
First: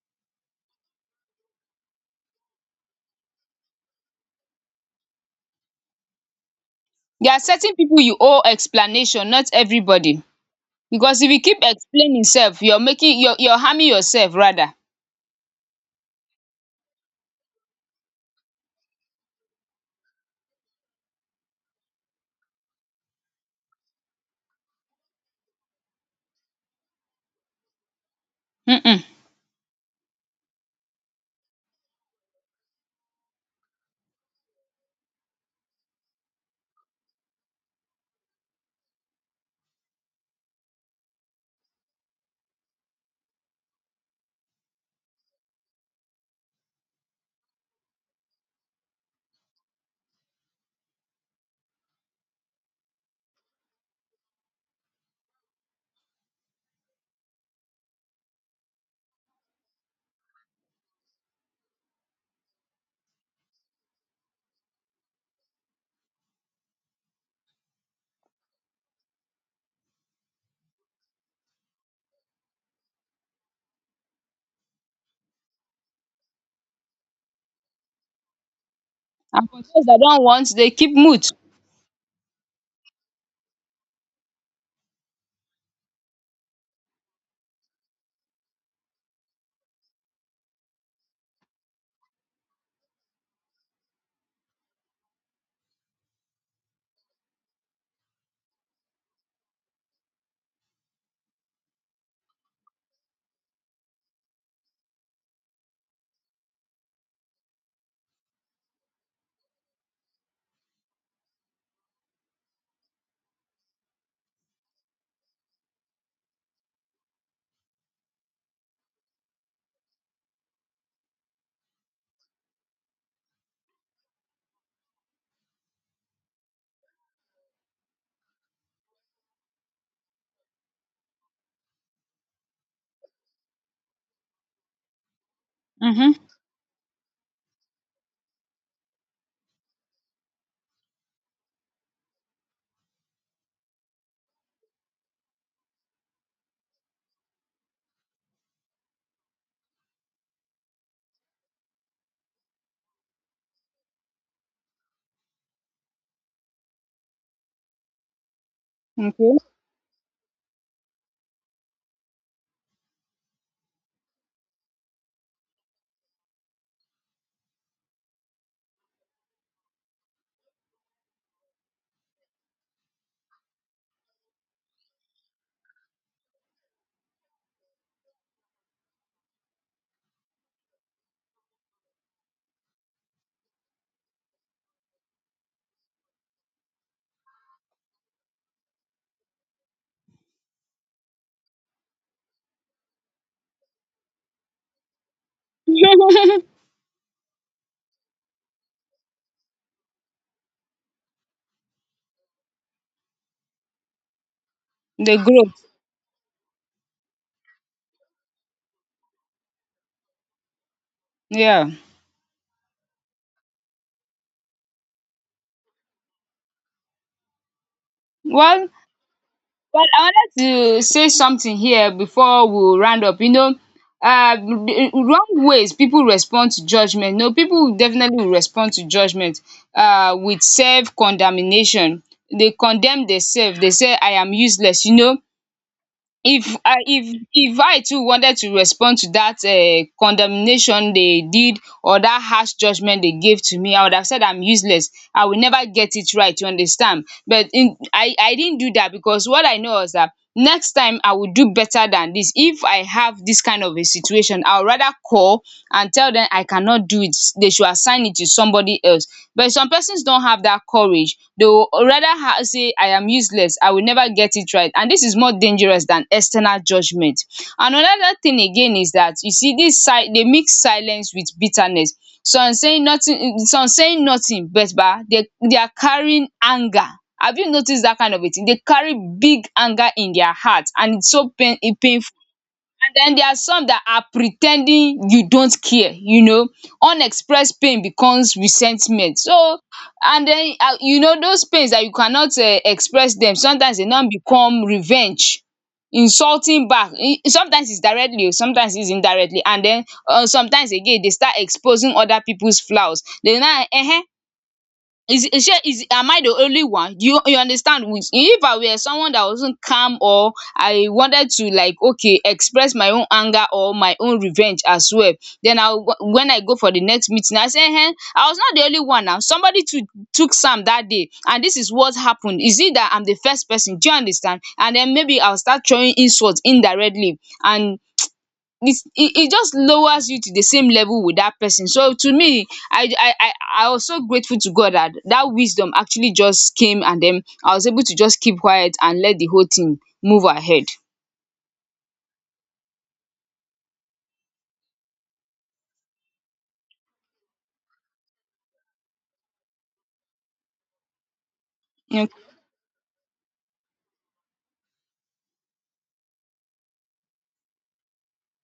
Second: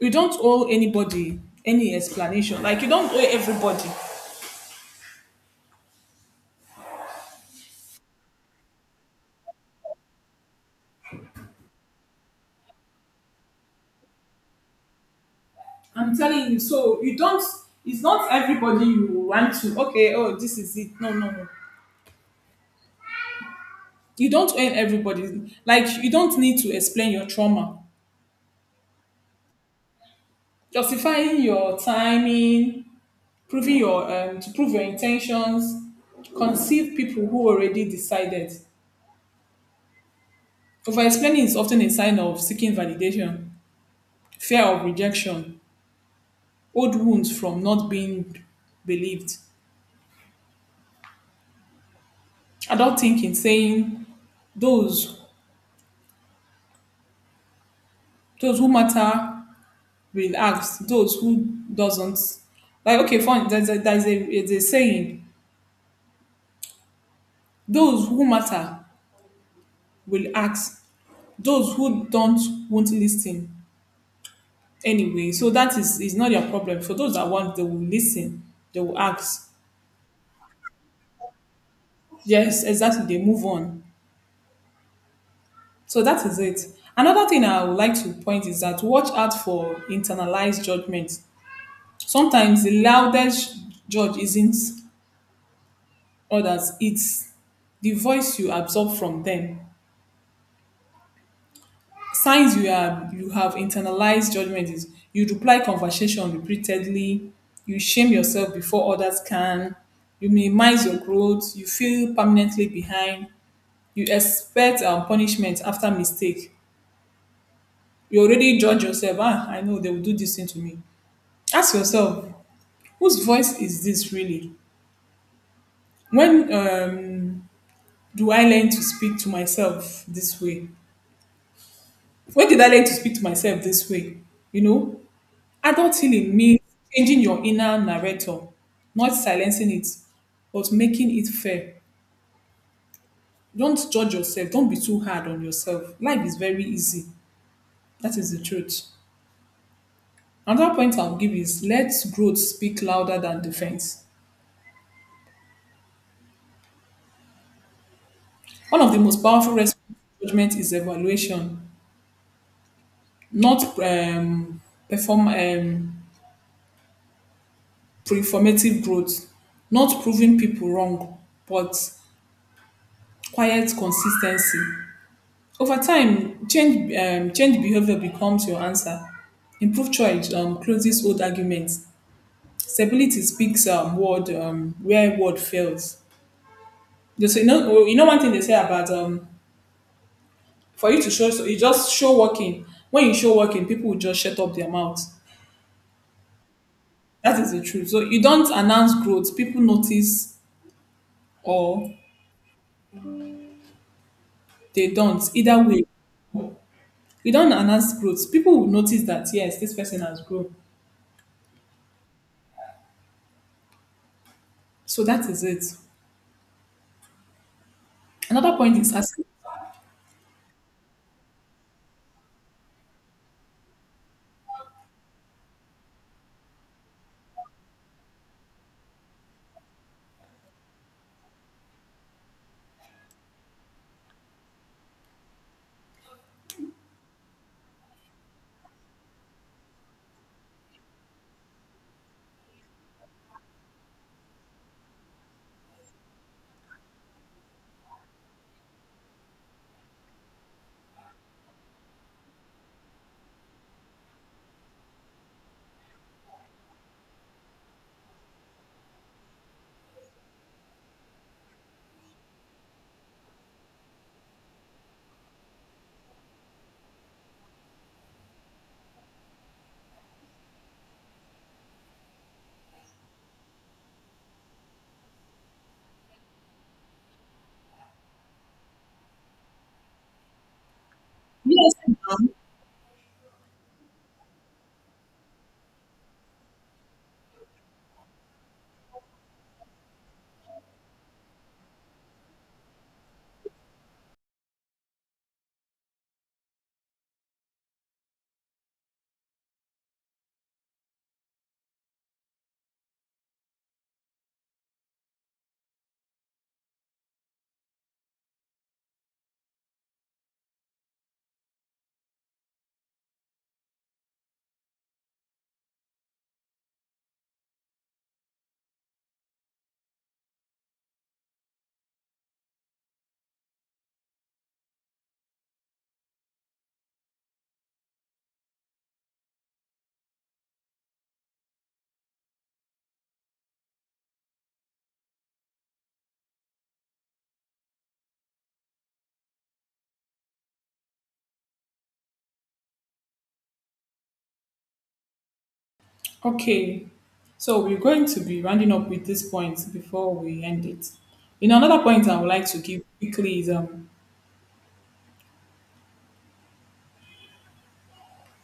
B: you don't owe anybody any explanation. Like you don't owe everybody.
A: There are certain people you owe explanation, not everybody. Because if you keep explaining self, you're harming yourself rather.
B: I'm telling you, so you don't it's not everybody you want to okay, oh this is it. No, no, no. You don't owe everybody. Like you don't need to explain your trauma.
A: Mm-mm.
B: Justifying your timing, proving your to prove your intentions, conceive people who already decided. Over explaining is often a sign of seeking validation, fear of rejection, old wounds from not being believed. Adult thinking saying those those who matter will ask, those who doesn't. Like okay, fine, there's a saying, those who matter will ask, those who don't won't listen. Anyway, so that is not their problem. For those that want, they will listen, they will
A: And
B: ask.
A: for those that don't want, they keep mute.
B: Yes, exactly, they move on. So that is it. Another thing I would like to point is that watch out for internalized judgment. Sometimes the loudest judge isn't others, it's the voice you absorb from them. Signs you have internalized judgment is you reply conversation repeatedly, you shame yourself before others can, you minimize your growth, you feel permanently behind, you expect punishment after mistake. You already judge yourself, ah, I know they will do this thing to me. Ask yourself, whose voice is this really? When do I learn to speak to myself this way? When did I learn to speak to myself this way? You know, adult
A: Mm-hmm.
B: healing means changing your inner narrator, not silencing it, but making it fair. Don't judge yourself. Don't be too hard on yourself. Life is very easy. That is the truth. Another point I'll give is let growth speak louder than defense. One of the most
A: Okay.
B: powerful responses to judgment is evaluation, not perform um, performative growth, not proving people wrong, but quiet consistency. Over time, change behavior becomes your answer. Improved choice closes old arguments. Stability speaks word where word fails. Just, you know, one thing they say about, for you to show, so you just show working. When you show working, people will just shut up their mouths. That is the truth. So you don't announce growth. People notice or they
A: They
B: don't.
A: grow.
B: Either way, you don't announce growth. People will notice that yes, this person has grown.
A: Yeah.
B: So that is it. Another
A: Well,
B: point is asking.
A: I wanted to say something here before we round up. The wrong ways people respond to judgment. No, people definitely will respond to judgment with self condemnation. They condemn themselves. They say, I am useless. If I too wanted to respond to that condemnation they did, or that harsh judgement they gave to me, I would have said I'm useless, I will never get it right. You understand? But in, I didn't do that, because what I know is that next time I will do better, better than this. If I have this kind of a situation, I will rather call and tell them I cannot do it, they should assign it to somebody else. But some persons don't have that courage. They will rather ha say I am useless, I will never get it right, and this is more dangerous than external judgment. Another thing again is that you see dis, they mix silence with bitterness. Some saying nothing, but bah, they are carrying anger. Have you noticed that kind of a thing? They carry big anger in their heart, and it's so
B: Yes.
A: painful. And then there are some that are pretending you don't care, you know. Unexpressed pain becomes resentment. So, and then those pains that you cannot express them, sometimes they now become revenge, insulting back. Sometimes it's directly, sometimes it's indirectly, and then sometimes again they start exposing other people's flaws. They now is she is am I the only one? Do You, you understand? With, if I were someone that wasn't calm, or I wanted to, like, okay, express my own anger or my own revenge as well, then when I go for the next meeting, I say, "Hey, I was not the only one now. Somebody too took some that day, and this is what happened. Is it that I'm the first person? Do you understand?" And then maybe I'll start throwing insults indirectly, and it just lowers you to the same level with that person. So to me, I I was so grateful to God that that wisdom actually just came, and then I was able to just keep quiet and let the whole thing move ahead.
B: Okay, so we're going to be rounding up with this point before we end it. You know, another point
A: Okay,
B: I would like to give quickly is.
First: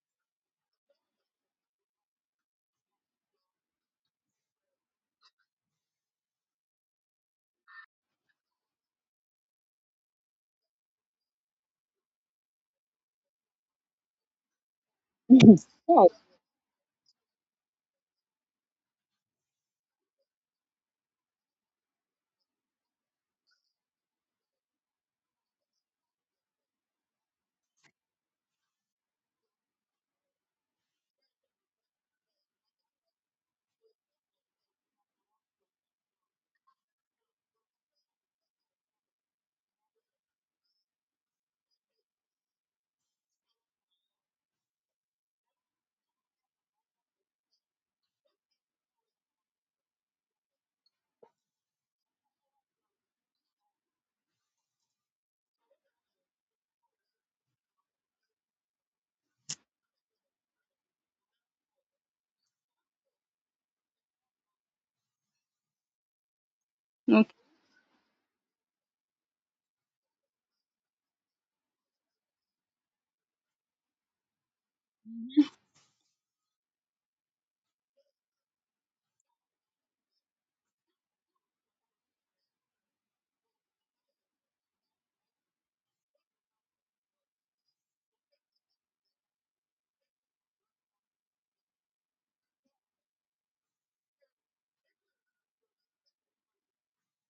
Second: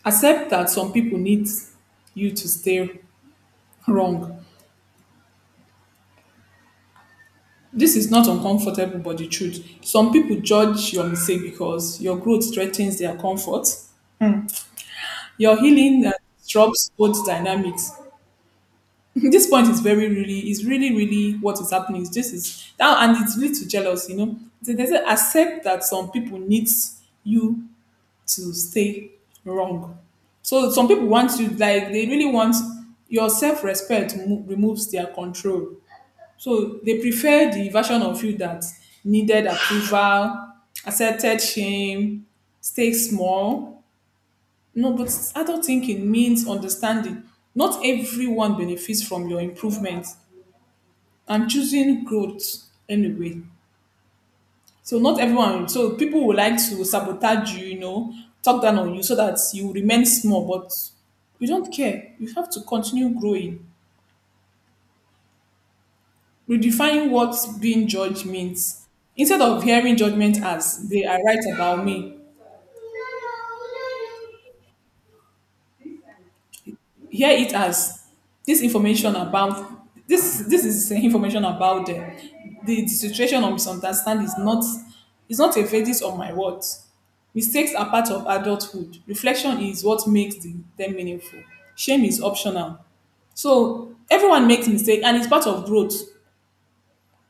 B: Accept that some people need you to stay wrong. This is not uncomfortable, but the truth. Some people judge your mistake because your growth threatens their comfort. Your healing disrupts both dynamics. This point is very really is really really what is happening. Is this is now and it leads to jealousy. You know, they say accept that some people needs you to stay wrong. So some people want you, like they really want your self respect removes their control. So they prefer the version of you that needed approval, accepted shame, stay small. No, but adult thinking means understanding. Not everyone benefits from your improvement and choosing growth anyway. So not everyone. So people will like to sabotage you, you know, talk down on you, so that you remain small. But you don't care. You have to continue growing. Redefine what
A: okay.
B: being judged means. Instead of hearing judgment as they are right about me, here it as this information about this is information about the situation of misunderstanding. Is not a verdict on my words. Mistakes are part of adulthood. Reflection is what makes them meaningful. Shame is optional. So everyone makes mistakes and it's part of growth.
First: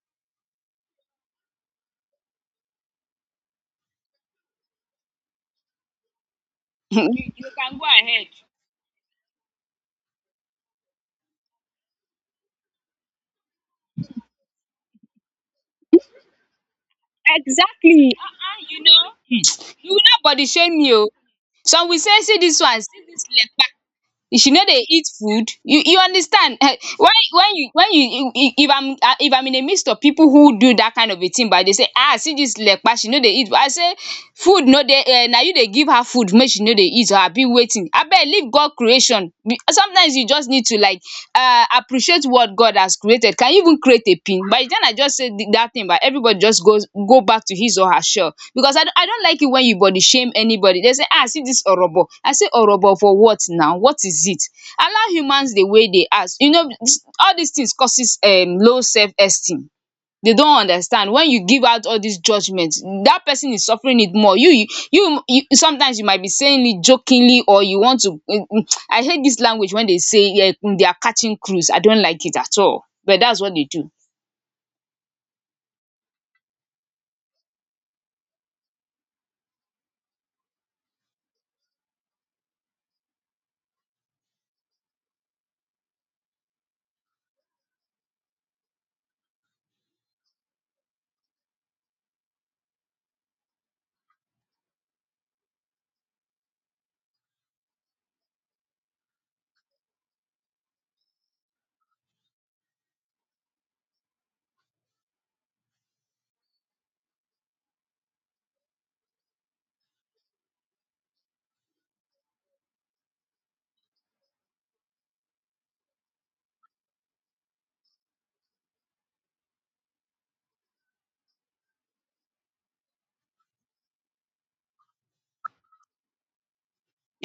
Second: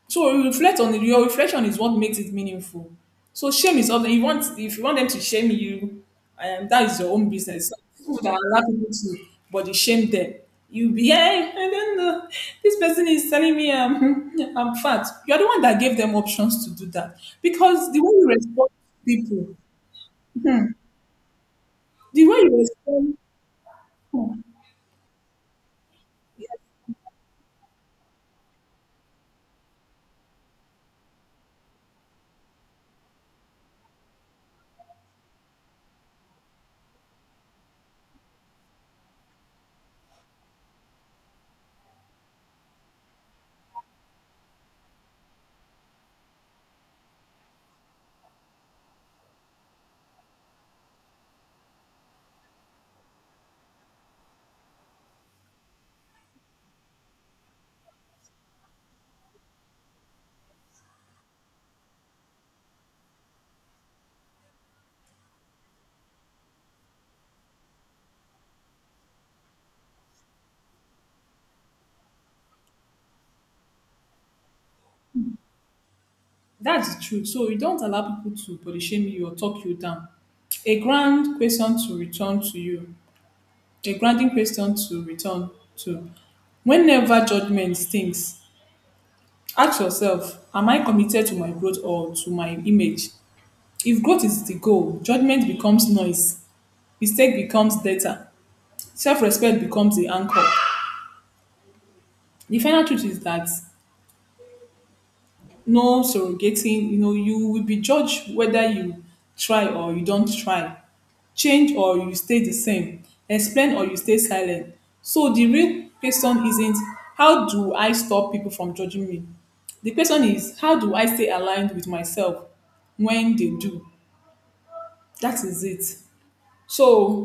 B: So you reflect on it. Your reflection is what makes it meaningful. So shame is something you want. If you want them to shame you, that is your own business. Some people that allow people to body shame them. You be, hey, I don't know. This person is telling me, I'm fat. You are the one that gave them options to do that because the way
A: Exactly.
B: you respond to people,
A: You will not body shame me oh. Some will say,
B: the way
A: see
B: you
A: this one, see
B: respond,
A: this left,
B: hmm,
A: she know they eat food. You understand? When you when you, if I'm, if I'm in a midst of people who do that kind of a thing, but they say, see this lekpa, she know they eat, I say food, no they. Na you they give her food make she know they eat. I abi wetin abeg, leave God creation. Sometimes you just need to, like, appreciate what God has created. Can you even create a pin? By then I just said that thing, but everybody just goes go back to his or her shell. Because I, I don't like it when you body shame anybody. They say, ah, see this Orobo. I say Orobo for what now? What is it? Allow humans the way they are. You know, all these things causes low self-esteem. They don't understand. When you give out all these judgments, that person is suffering it more. You, sometimes you might be saying it jokingly, or you want to, I hate this language when they say, yeah, they are catching crews. I don't like it at all, but that's what they do.
B: that's the truth. So you don't allow people to body shame you or talk you down. A grand question to return to you. A grounding question to return to. Whenever judgment stings, ask yourself, am I committed to my growth or to my image? If growth is the goal, judgment becomes noise, mistake becomes data, self-respect becomes the anchor. The final truth is that no surrogating, you know, you will be judged. Whether you try or you don't try, change or you stay the same, explain or you stay silent. So the real question isn't how do I stop people from judging me. The question is how do I stay aligned with myself when they do. That is it.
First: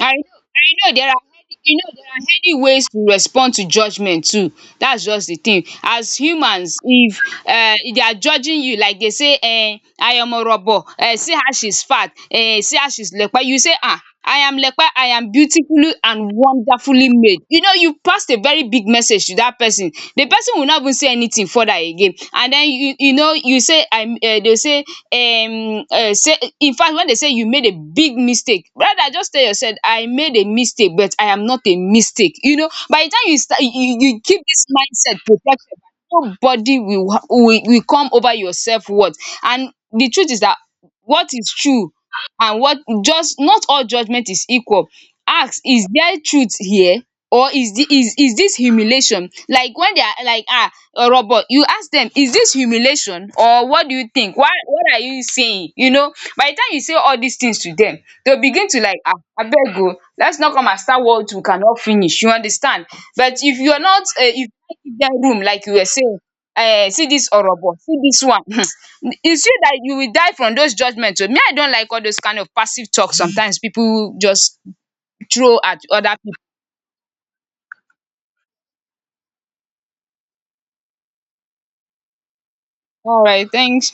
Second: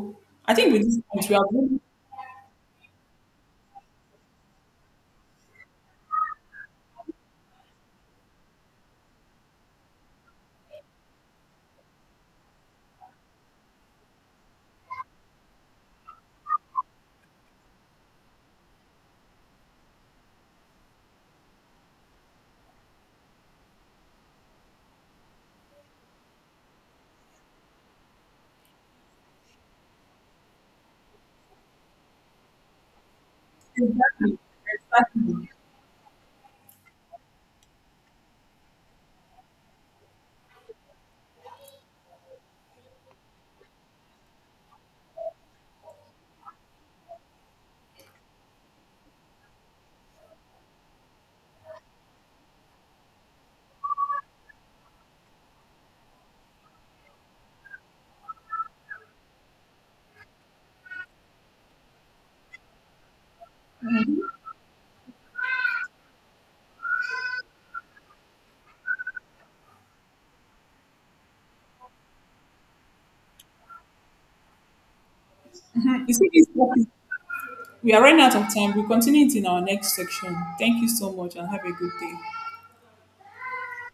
A: I know.
B: I think with
A: I know
B: this
A: there are
B: point we are
A: heady,
B: really-
A: there are heady ways to respond to judgement too. That's just the thing. As humans, if they are judging you, like they say, I am Orobo, see how she's fat, see how she's Lepe, you say, I am Lepe, I am beautifully and wonderfully made. You know, you passed a very big message to that person. The person will not even say anything further again. And then you know you say I, they will say, say, in fact, when they say you made a big mistake, rather just tell yourself, I made a mistake, but I am not a mistake. You know, by the time you start, you keep this mindset
B: Mm,
A: protected, nobody will, will come over your self worth. And the truth is that, what is true, and what just not all judgment is equal. Ask, is there truth here, or is the is this humiliation? Like when they are like, ah, Oro boy, you ask dem, is this humiliation, or what do you think? Why, what are you saying? You know, by the time you say all these things to dem, they will begin to, like, ah, abeg oo, let's not come and start what we cannot finish, you understand? But if you are not if you no give dem room, like you were saying, see this orobo, see this one it's you that you will die from those judgement. Me, I don't like all those kind of passive talk sometimes people just throw at
B: you
A: other
B: see
A: people.
B: this topic, we are running out of time. We'll continue it in our next section. Thank you so much and have a good day.
A: Alright, thanks.